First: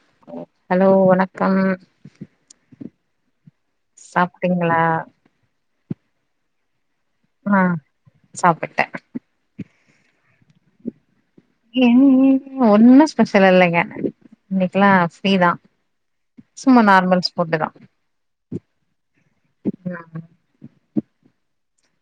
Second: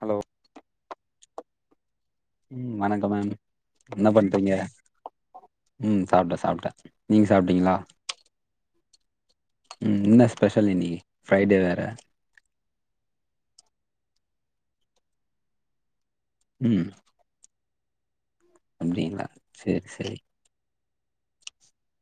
Hello hello வணக்கம் ம் வணக்கம் மேம் என்ன பண்றீங்க சாப்ட்டீங்களா ம் சாப்ட்டே சாப்ட்டே நீங்க ஆ சாப்ட்டீங்களா சாப்பிட்டே ம் எனா ஸ்பெஷல் இன்னீக்கு ஏன் ஒண்ணு ஸ்பெஷல் இல்லைங்க இன்னைக்கெல்லா ஃப்ரீதா சும்மா ம் நார்மல்ஸ் புட்டு தா அப்டிங்களா சேரி சேரி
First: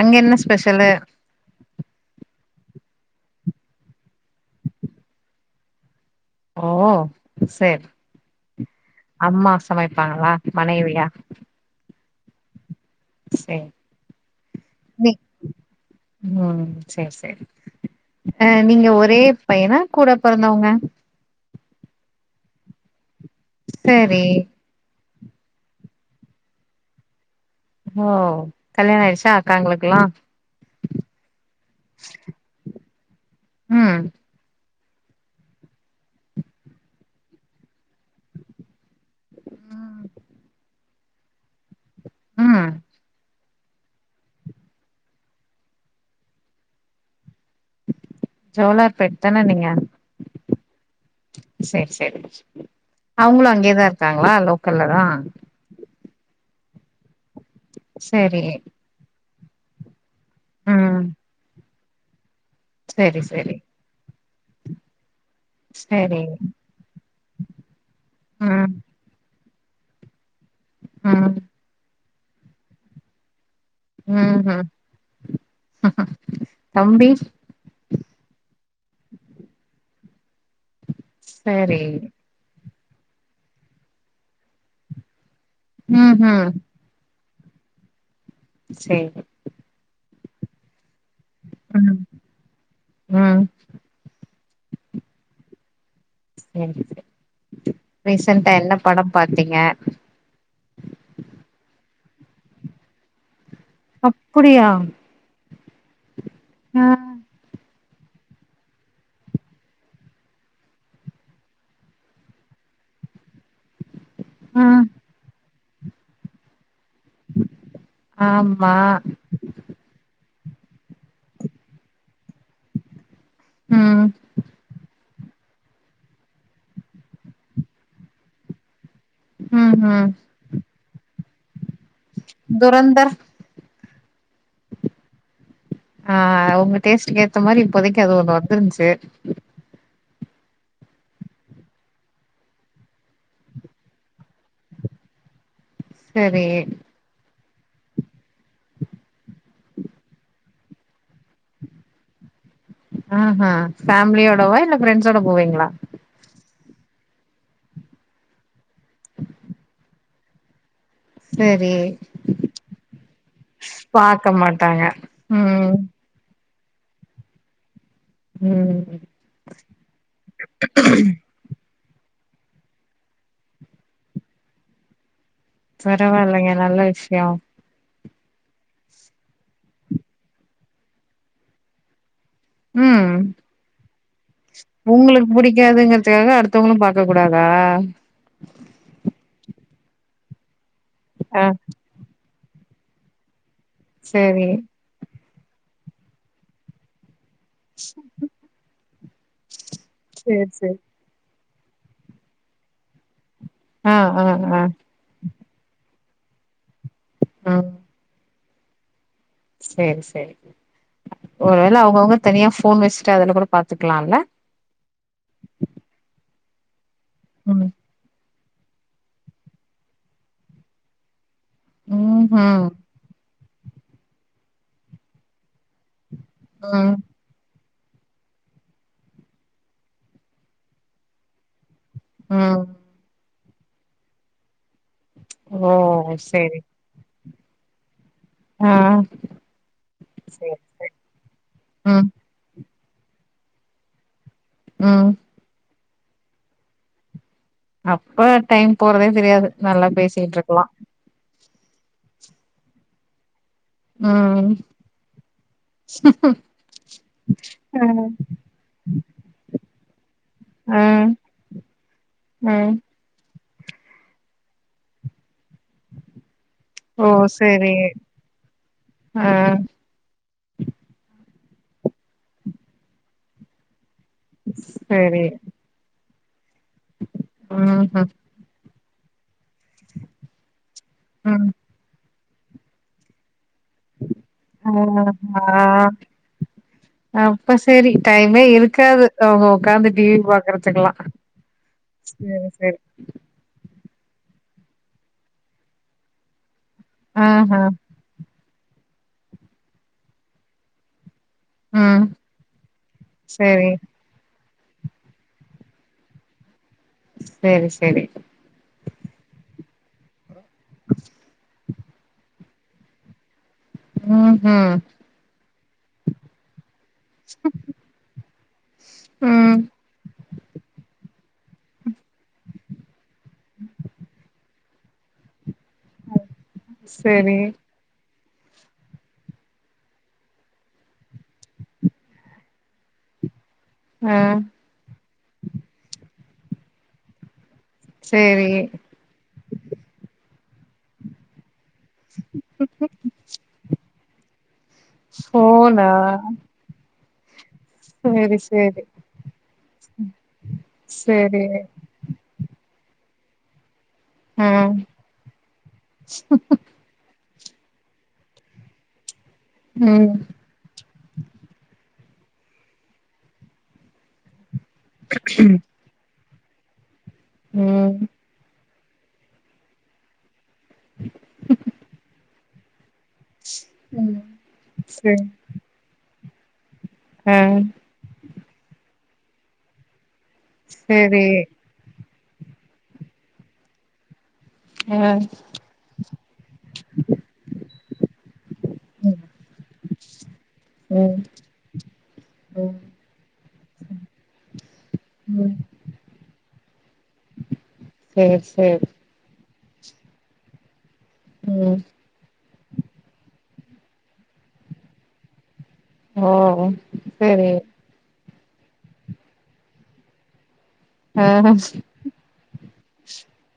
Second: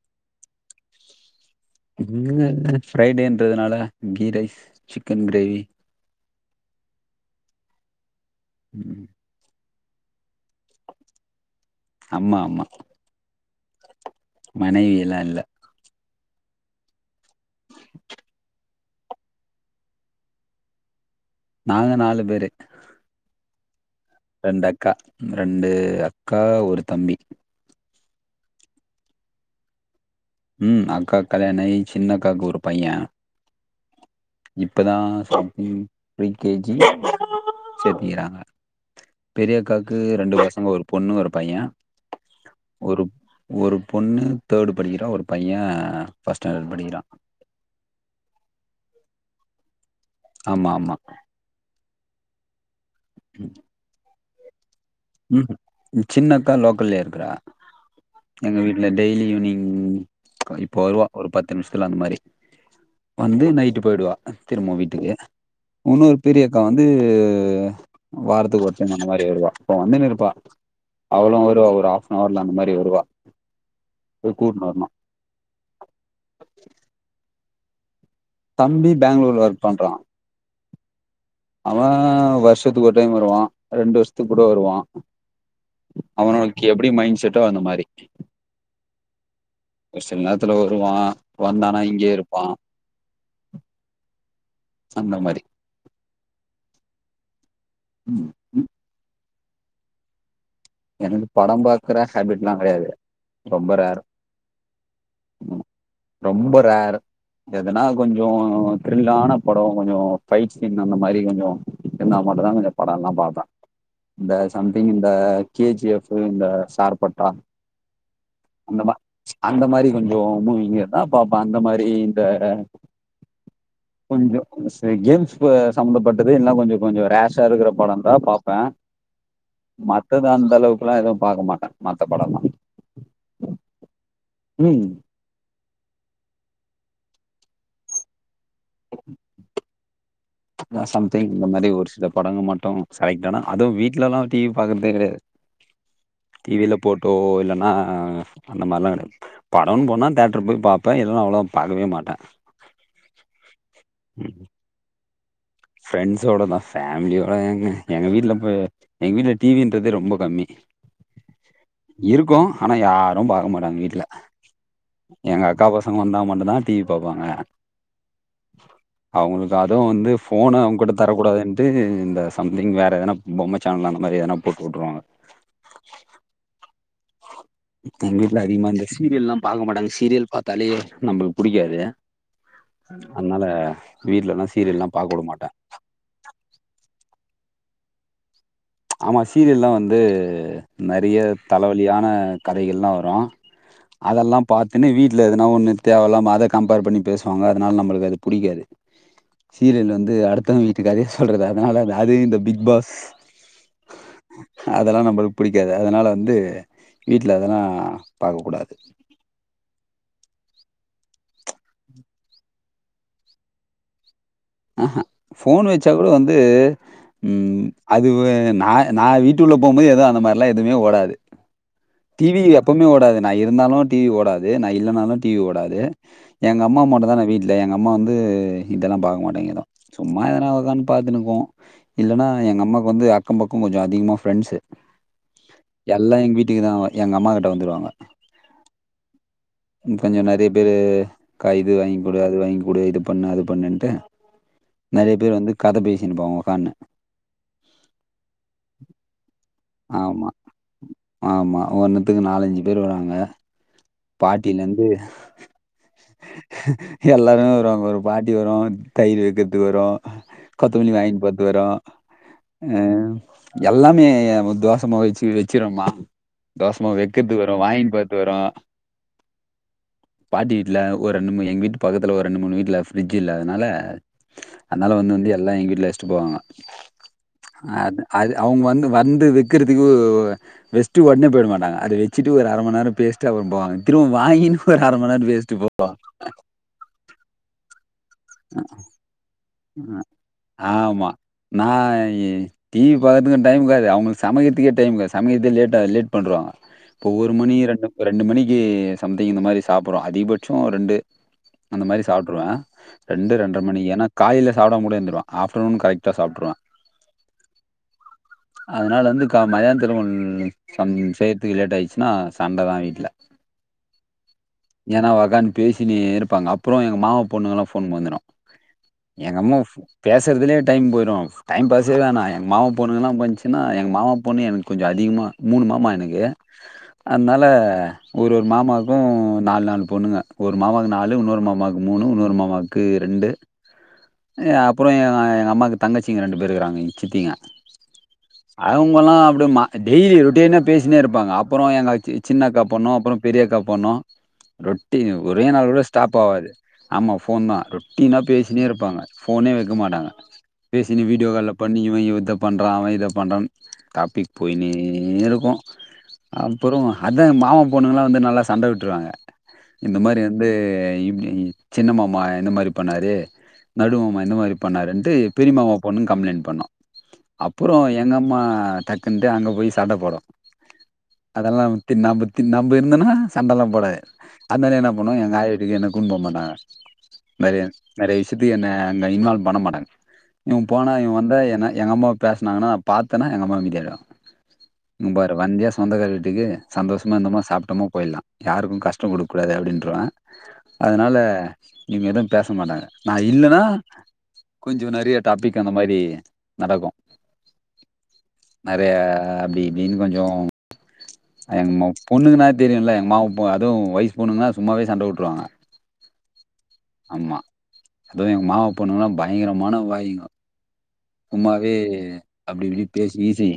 அங்க என ஸ்பெஷலு இங்கங்க ஃப்ரைடேன்றதுனால கீ ரைஸ் சிக்கன் கிரேவி ஓ சேரி ம் அம்மா சமைப்பாங்களா மனைவியா அம்மா அம்மா சே மனைவியல இல்ல ம் சேரி சேரி ஆ நீங்க ஒரே பையனா கூட பொறந்தவங்க நாங்க நாலு பேரு சேரி ரெண்டு அக்கா ரெண்டு அக்கா ஒரு தம்பி ஓ கல்யாண ஆயிடுச்சா அக்காங்ளுக்கெல்லா ம் அக்காக்கு கல்யாண ஆயி சின்னக்காக்கு ஒரு பையே ம் இப்பதா சம்திங் ப்ரீ கேஜி சேத்திக்கிறாங்க பெரியக்காக்கு ரெண்டு பசங்க ஒரு பொண்ணு ஒரு பையே ம் ஒரு ஒரு பொண்ணு தேர்டு படிக்கிறா ஒரு பையே ஃபஸ்ட் ஸ்டாண்டர்ட் படிக்கிறா ஜோலார்பேட் தா நீங்க ஆமா ஆமா செரி செரி அவங்களு அங்கேதா இருக்காங்களா லோக்கல்ல தா ம் சின்னக்கா லோக்கல்லே இருக்கறா செரி இல்ல டெய்லி ஈவ்னிங் இப்போ ம் வருவா ஒரு பத்து நிம்ஷத்துல அந்த மாரி சேரி வந்து சேரி நைட்டு போயிடுவா திரும்ப வீட்டுக்கு உன்னொரு சேரி பெரிய அக்கா வந்து வாரத்துக்கு ம் ஒரு டைம் அந்த மாரி வருவா இப்ப வந்துன்னு இருப்பா ம் அவலு வருவா ஒரு ஹாஃப்பன்னவர்ல அந்த மாரி வருவா போய் ம் கூட்னு வரணு தம்பி தம்பி பேங்ளூர்ல ஒர்க் பண்றா அவ சேரி வருஷத்துக்கு ஒரு டைம் வருவா ரெண்டு வருஷத்துக்கு கூட வருவா ம் ம் அவனுளுக்கு எப்டி மைண்ட் செட்டோ அந்த மாரி சேரி ஒரு சில நேரத்துல வருவா வந்தானா ம் இங்கயே இருப்பா ம் சேரி ம் ரீசன்ட்டா ம் என்ன படம் பாத்தீங்க எனக்கு படம் பாக்குற ஹேபிட்ல்லா கெடையாது ரொம்ப ரேர் அப்படியா ரொம்ப ஆ ரேரு எதுனா கொஞ்சோ த்ரில்லான படோ கொஞ்சோ ஃபைட் சீன் அந்த மாரி கொஞ்சோ என் நா மட்டும்தா கொஞ்சோ படம் ல்லா பாப்ப இந்த ஆ சம்திங் இந்த கேஜி எஃப் இந்த சார்ப்பட் ஆ ஆமா இந்த மா அந்த மாரி கொஞ்சோ மூவிங்க தா பாப்ப அந்த மாரி இந்த ம் கொஞ்சோ சரி கேம்ஸ் சம்மந்தப்பட்டது இல்னா கொஞ்சோ கொஞ்சோ ரேஷா இருக்கிற படம் தா பாப்பே ம் ம் அ அந்த அளவுக்குல்லா எதுவு பாக்க மாட்ட மத்த படம்லா துரந்தர் ம் ஆ உங்க டேஸ்ட்டுக்கு ஏத்த மாரி இப்போதைக்கு அது ஒன்னு வந்துருந்ச்சு அ சம்திங் இந்த மாரி ஒரு சில படங்க மட்டு செலக்ட் ஆனா அதுவு வீட்லல்லா டிவி பாக்கறதே கெடையாது சேரி டிவில போட்டோ இல்லன்னா அந்த மாரிலா கெட படோனு போனா தேட்ரு போய் பாப்பே இல்லன அவளோ பாக்கவே மாட்டே ம்ஹீ ஃபேமிலியோடவா இல்ல பிரெண்ட்சோட போவீங்களா ஃப்ரெண்ட்ஸோட தா ஃபேமிலியோட எங்க எங்க வீட்ல போய் எங்க வீட்ல டிவின்றதே ரொம்ப கம்மி சேரி இருக்கு ஆனா யாரும் பாக்க மாட்டாங்க வீட்ல பாக்க மாட்டாங்க எங்க அக்கா ம் பசங்க வந்தா மட்டுதான் டிவி பாப்பாங்க ம் அவங்களுக்கு அதுவு வந்து ஃபோன அவங்குகிட்ட தரக்கூடாதுன்ட்டு இந்த சம்திங் வேறு எதனா பொம்மை சேனல் அந்த மாதிரி எதனா போட்டு விட்ருவாங்க பரவால்லைங்க நல்ல விஷயோ எங்க வீட்ல அதிகமா இந்த சீரியல்லா பாக்க மாட்டாங்க சீரியல் பாத்தாலே நம்மளுக்கு புடிக்காது ம் அதனால வீட்லல்லா சீரியல்லா பாக்க வுட மாட்டே த்துகாக அடுத்தவங்களு பாக்க கூடாதா ஆமா சீரியல்லா வந்து நறைய ஆ தலைவலியான கதைகள்லா வரு அதெல்லா சேரி பாத்துனு வீட்ல எதுனா ஒண்ணு தேவையில்லாம அத கம்பேர் பண்ணி பேசுவாங்க அதனால நம்மளுக்கு அது புடிக்காது சீரியல் வந்து சேர் அடுத்தவ சேரி வீட்டு கதைய சொல்றது அதனால அது இந்த பிக் பாஸ் ஆ ஆ ஆ அதெல்லா நம்மளுக்கு புடிக்காது அதனால வந்து வீட்ல அதெல்லா ம் பாக்க கூடாது சேரி சேரி ஒருவேள அவங்கவுங்க தனியா ஃபோன் வச்சுட்டு அதுல கூட பாத்துக்கலா இல்ல ம்ஹூம் ஃபோன் வச்சா கூட வந்து ம் அது நா நா வீட்டு உள்ள போகும்போது எதுவு அந்த மாரில்லா எதுமே ஓடாது. ம் டிவி ம் எப்பவுமே ஓடாது நா இருந்தாலு டிவி ஓடாது நா இல்லனாலு டிவி ஓடாது எங்க அம்மா ம் மட்டுந்தான வீட்ல எங்க அம்மா வந்து இதெல்லா பாக்க மாட் டாங்கதா சும்மா எதனா வருதானு பாத்துனு போவு இல்லனா ம் எங்க அம்மா க்கு வந்து அக்கம் பக்கம் கொஞ்சோ அதிகமா ஃப்ரெண்ட்ஸ் ஓ எல்லா எங்க சேரி வீட்டுக்குதா வ எங்க அம்மா கிட்ட வந்துருவாங்க ஆ கொஞ்சோ நெறைய சேரி பேர் சேரி கா இது ம் வாங்கிக்குடு அது வாங்கிகுடு இது பண்ணு அது பண்ணுன்ட்டு ம் நெறைய பேர் வந்து கதை பேசினுருப்பாங்க உக்காந்துனு அப்ப டைம் போறதே தெரியாது நல்லா பேசிட்டு இருக்கலா ஆமாமா ஒவ்வொன்னுத்துக்கு நாலஞ்சு பேர் வருவாங்க ம் பாட்டில இருந்து எல்லாருமே வருவங்க ஒரு ம் பாட்டி வரு தயிர் வைக்கிறதுக்கு வரு ஆ ஆ கொத்தமல்லி வாங்கிட்டு போறதுக்கு வரு, ஆ அ எல்லாமே தோசமாவு வச்சு வச்சிரோமா தோசமாவு ஓ வைக்கறதுக்கு வரும் சேரி வாங்கின்னு போறதுக்கு வரு ஆ பாட்டி வீட்ல ஒரு ரெண்டு மூணு எங்க வீட்டு பக்கத்துல ஒரு ரெண்டு மூணு வீட்ல பிரிட்ஜ் இல்ல அதனால அதனால வந்து சேரி வந்து எல்லா எங்க வீட்ல வச்சிட்டு போவாங்க அ ம் ம் அது அவங்க வந்து வந்து வைக்கறதுக்கு வெச்சிட்டு ஒடனே போயிட ம் மாட்டாங்க அதை வ ச்சிட்டு ஒரு அர மண்நேரம் பேசிட்டு அப்பற போவங்க திரும்ப வாங்கினு ஒரு அர மண்நேரம் ஆ பேசிட்டு ஆ போவங்க அப்ப சேரி டைமே போவாங்க இருக்காது அவங்க உக்காந்து டிவி பாக்கறதுக்குலா ஆமா. சேரி சேரி பாக்குறதுக்கு டைம் இருக்காது அவுங்களுக்கு சமைக்கறதுகே டைம் இருக்காது சமைக்கிறதே லேட்டா லேட் பண்ணுவாங்க இப்ப ஒரு மணி ஆஹா ரெண்டு ஒரு ரெண்டு மணிக்கு சம்திங் இந்த மாரி சாப்புட்றோ அதிகபட்ச ஒரு ரெண்டு அந்த மாரி ம் சாப்ட்ருவே ரெண்டு ரெண்டரை சேரி மணி ஏன்னா காலில சாப்படாம கூட இருந்துருவே ஆப்டர்நூன் கரெக்டா சாப்ட்ருவ சேரி சேரி அதனால வந்து கா மதியானதுல ஒன் சம் செய்யறதுக்கு லேட் ஆயிடுச்சு னா சண்டதா வீட்ல ம் ம் ஏன்னா ஒக்காந்து பேசினே இருப்பாங்க அப்பறோ எங்க மாமா பொண்ணுங்கல்லா ஃபோன் வந்துடு எங்க அம்மா ம் பேசுறதுலே டைம் போயிடு டைம் பாஸே வேணா எங்க மாமா பொண்ணுங்களா வந்துச்சுனா எங்க மாமா பொண்ணு எனக்கு கொஞ்சோ அதிகமா மூணு மாமா எனக்கு சேரி அதனால ஒரு ஒரு மாமாவுக்கு நாலு நாலு பொண்ணுங்க ஒரு மாமாவுக்கு நாலு இன்னொரு மாமாக்கு மூணு இன்னொரு மாமாவுக்கு க்கு ரெண்டு ஆ எ அப்பறோ எ எங்க அம்மாக்கு தங்கச்சிங்க ரெண்டு பேரு இருக்கிறாங்க அங்க சித்திங்க சேரி ல்லா அப்படி டெய்லி ரோட்டினா பேசினே இருப்பாக அப்ற எங்க சின்னகா பண்ணு அப்ற பெரியக்கா பண்ணு ரொட்டீன் ஒரே நாள் கூட ஃபோனா ஸ்டாப் ஆகாது ஆமா போன் நா ரொட்டீனா சேரி பேசினே சேரி இருப்பாக போபனே வைக்க மாட்டாக பேசினி வீடியோ சேரி கால பண்ணி இவ இத பண்ற அவ இத பண்ற டாபிக் ஆ போயினே இருக்கு அப்றோ அதா மாமா பொண்ணுகலா வந்து நல்லா சண்ட விட்டுருவாக இந்த ம் மாரி வந்து வந்து இப்டி சின்னமாமா என்ன மாரி பண்ணாரு நடு மாமா என்ன மாரி பண்ணருட்டு பெரியம பொண்ணு கம்ளைண் பண்ணோ அப்றோ ம் எங்க அம்மா தட் ட்டு அங்க போய் சண்டை போடு அதெலா விட்டு நா பத்தி நம்ம இருந்தோனா சண்டெல்லா போடாது ம் அதனால என்ன பண்ணுவோ சேரி எங்க ஆயி வீட்டுக்கு என்ன கூட்டிடு போக மாட்டாங்க ஆ நெறைய நெறைய விஷயதுகு என்ன அங்க இன்வால்வ் பண்ண மாட்டாங்க இவ போனா இவ சேரி வந்தா என்னா எங்க அம்மாவ பேசுனாங்கனா நா பாத்தேனா எங்க அம்மா அமதியாயிரு ஆ இகரு வந்தியா சொந்தக்கார வீட்டுக்கு சந்தோஷமா இருதோமா சாப்டோமோ போயிலா யாருக்கு கஷ்ட ம் கொடுக்க கூடாது அப்டின்ருவே அதனால ம் இவங்க எது பேச ம் மாட்டாக நா இல்லேனா கொஞ்சோ நெறய ம் டாபிக் அந்த மாரி நடக்கு சேரி சேரி அ அப்டி இப்டினு கொஞ்சோ எ ம் பொண்ணுங்கன தெரியுல எ மாவு அது வைஃப் நா போணுங்கனா சும்மாவே சண்டை விட்டுருவாங்க ஓ ஓ ஆமா அதுவு எங்க மாமா பொண்ணுங்கல்லா பயங்கரமான வாயுங்க ஆ சும்மாவே அப்டி இப்டி பேசி வீசி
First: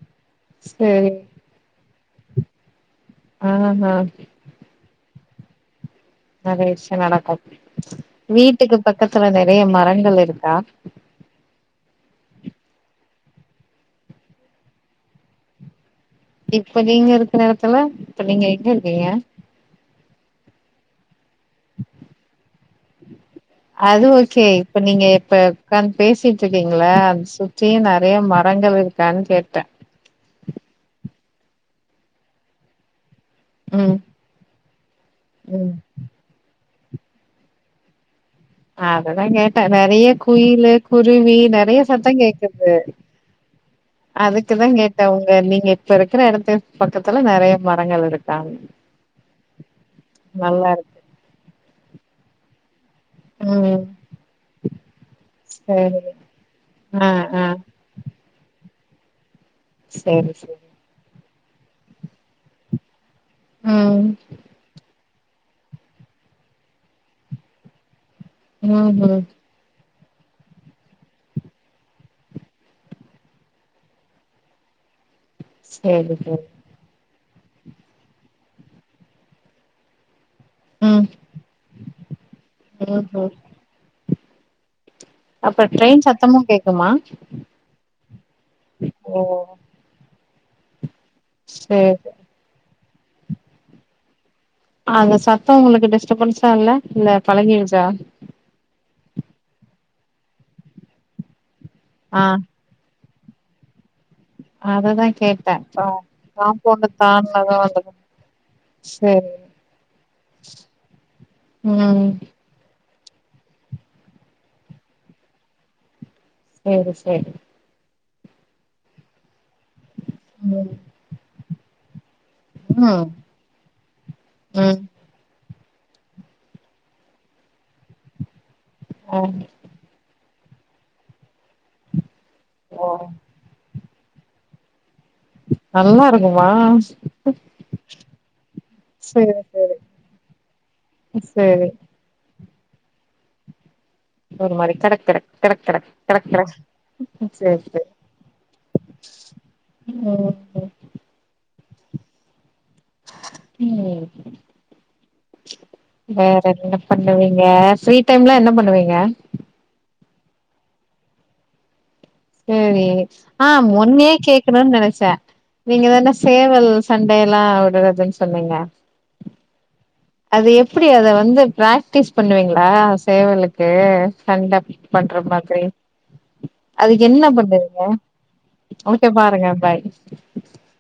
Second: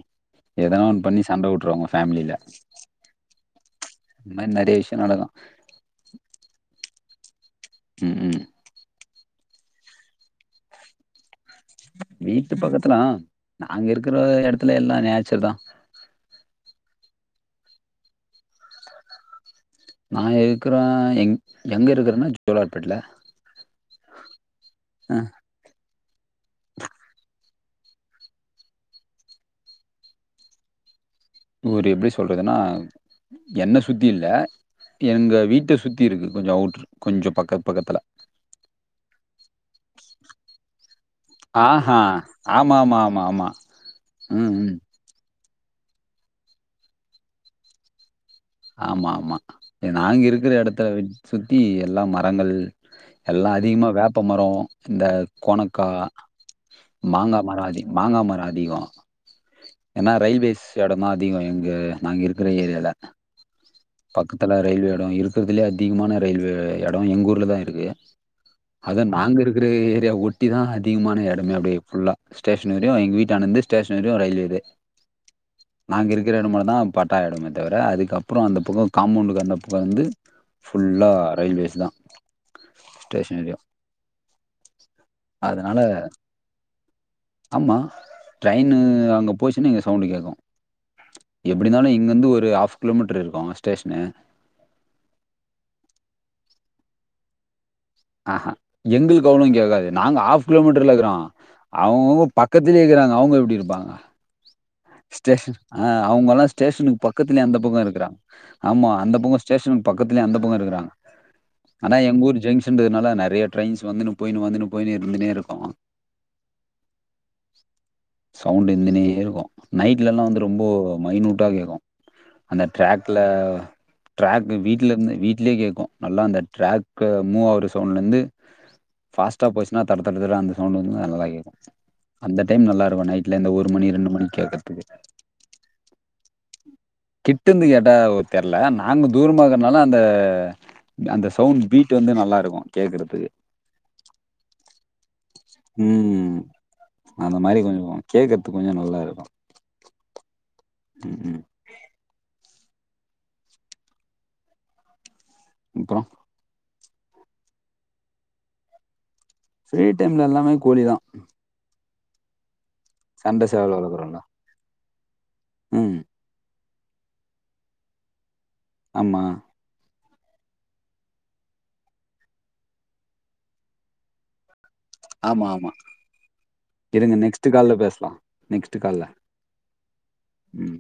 எதனா ஒ சேரி பண்ணி சண்டை விட்டுறவங்க ஃபேமிலில ஆ ஆ அந்த மாரி நெறய விஷய நடக்கு நெறய விஷய நடக்கு ம் ம் வீட்டுக்கு பக்கத்துல நெறய மரங்கள் இருக்கா வீட்டு பக்கத்துலா ஆ நாங்க இருக்கிற இடத்துல எல்லா நேச்சுரல் தா இப்ப நீங்க இருக்கிற இடத்துல இப்ப நீங்க எக்க இருக்கீங்க நா இருக்கிறே எங் எங்க இருக்கிறேனா ஜோலார் பேட்டையில அது ஓகே இப்ப நீங்க இப்ப ஒக்காந்து பேசிட்டு இருக்கீங்களா அத சுற்றியு நெறைய மரங்க இருக்கான்னு கேட்டேன் [unintelligible] எப்டி சொல்றதுன்னா என்ன ம் சுத்தி இல்ல எங்க வீட்ட ம் சுத்தி இருக்கு கொஞ்சோ அவுட்ரு கொஞ்சோ பக்கத்து பக்கத்தில அததா கேட்டே நெறய குயிலு குருவி நெறய ஆஹா சத்த கேக்குது ஆமா ஆமா ஆமா ஆமா ம் அதா ம் கேட்டே உங்க நீங்க இப்ப இருகற இடத்த பக்கத்துல நெறய மரங்கள் இருக்கு ஆமா ஆமா நாங்க இருக்கிற நல்லா இடத்துல இருக்கு சுத்தி எல்லா மரங்கள் எல்லா ம் அதிகமா வேப்ப மர இந்த கொனக்கா சரி ஆ ஆ மாங்காமர அதிக மாங்காமர அதிகம் ஏனா சரி ரயில்வேஸ் சரி இடமா அதிக எங்க நா இருக்கிற ஏரியால ம் பக்கதுல ரயில்வே இடம் இருக்கிறதுலயே அதிகமான ரயில்வே இடம் எங்க ஊர்ல தா இருக்கு ம் அத ம் நாங்க இருக்கிற ஏரியா ஒட்டிதான் அதிகமான இடமே அப்படியா ஃபுல்லா ஸ்டேஷன் வரையு எங்க வீட்டுனந்து ஸ்டேஷன் வரையு ரயில்வேது நாங்க சரி இருக்கிற சரி இடமட்டு தா பட்டா இடமே தவிர அதுக்கப்பற அந்த பக்கம் காம்பவுண்டுக்கு அந்த பக்கம் வந்து ம் ஃபுல்லா ரயில்வேஸ் தா ம் ம் ஸ்டேஷன் ஏரியா அப்ப அதனால ட்ரெயின் சத்தமும் கேக்குமா ஆமா ட்ரய்ன்னு ஓ அங்க போச்சுனா இங்க சவுண்டு கேக்கு எப்டி இருந்தாலு சரி இங்கந்து ஒரு ஆஃப் கிலோமீட்ரு இருக்கோ ஸ்டேஷ்ன்னு அந்த சத்தோ உங்களுக்கு டிஸ்டபன்சா இல்ல இல்ல பழகிருச்சா அ ஆ எங்குளுக்கு அவ்ளோ கேக்காது நாங்க ஆஃப் கிலோமீட்டர்ல இருக்குறோ ஆ அவுங்கவுங்க பக் பக்கத்திலே இருக்கிறாங்க அவங்க எப்டி இருப்பாங்க அததா கேட்டே ஸ்டேஷன் கா ஆ அவங்கள்ளா காம்பவுண்ட் ஸ்டேஷனுக்கு பக்கத்துலே தாண்டுனது அந்த பக்கோ இருக்குறாங்க ஆமா அந்த சரி பக்கோ ஸ்டேஷன் பக்கத்துலயே அந்த பக்கோ இருக்குறாங்க ஆனா ம் எங்க ஊர் ஜெங்ஷ் இந்ததுனால நெறைய ட்ரெயின்ஸ் வந்துன்னு போயின்னு வந்துனு போயின்னு இருந்துன்னே இருக்கோ செரி செரி சவுண்ட்டு இருந்துன்னே இருக்கோ நைட்லல்லா வந்து ரொம்போ ம் மைனூட்டா கேக்கோ அந்த ம் ட்ராக்ல ட்ராக்கு ம் வீட்ல இருந்து வீட்லே கேக்கு நல்லா அந்த ட்ராக்கு மூவ் ஆவ்ற சவுண்ட்லந்து ஆ ஃபாஸ்ட்டா போச் ஆ தட தட தர அந்த சவுண்ட்டு வந்து நல்லா தா கேக்கோ அந்த டைம் நல்லா ஓ இருக்கோ நைட்ல இந்த ஒரு மணி ரெண்டு மணி கேக்கத்துக்கு நல்லா இருக்குமா ஆம்ஸ்ஸூ கிட்டந்து கேட்டா ஒ தெர்ல நாங்க சரி சரி தூரமாக்றதுனால அந்த அந்த சவுண்ட் சரி பீட்டு வந்து நல்லா இருக்கோ கேக்குறதுக்கு ஒரு மாரி கடக் கடக் கடக் கடக் கடக் ம். கட அந்த மாரி கொஞ்சோ கேக்குத்துக்கு கொஞ்சோ நல்லா இருக்கோ ம் ஓ ஒ ம் ம் ம் அப்புறோ வேற என்ன பண்ணுவீங்க ஃப்ரீ டைம்லா என்ன பண்ணுவீங்க ஃப்ரீ டைம்ல எல்லாமே கோழி தா சேரி சண்டை ஆ சேவல் மொன்னே வளர்க்குறோம்ல. கேக் க்குனுன் நெனச்ச‌ ம். நீங்கதான சேவல் சண்டை எல்லா விடுறதுன் சொன்னீங்க ஆமா அது எப்டி அத வந்து ப்ராக்டிஸ் பண்ணுவீங்ளா சேவலுக்கு சண்ட பண்ற ஆமா, மாதிரி ஆமா. அதுக்கு இருங்க என்ன நெக்ஸ்ட் கால்ல பண்ணுறதுங்க பேசலாம். நெக்ஸ்ட் கால்ல. ஒனுக்கே பாருங்க பாய் ம்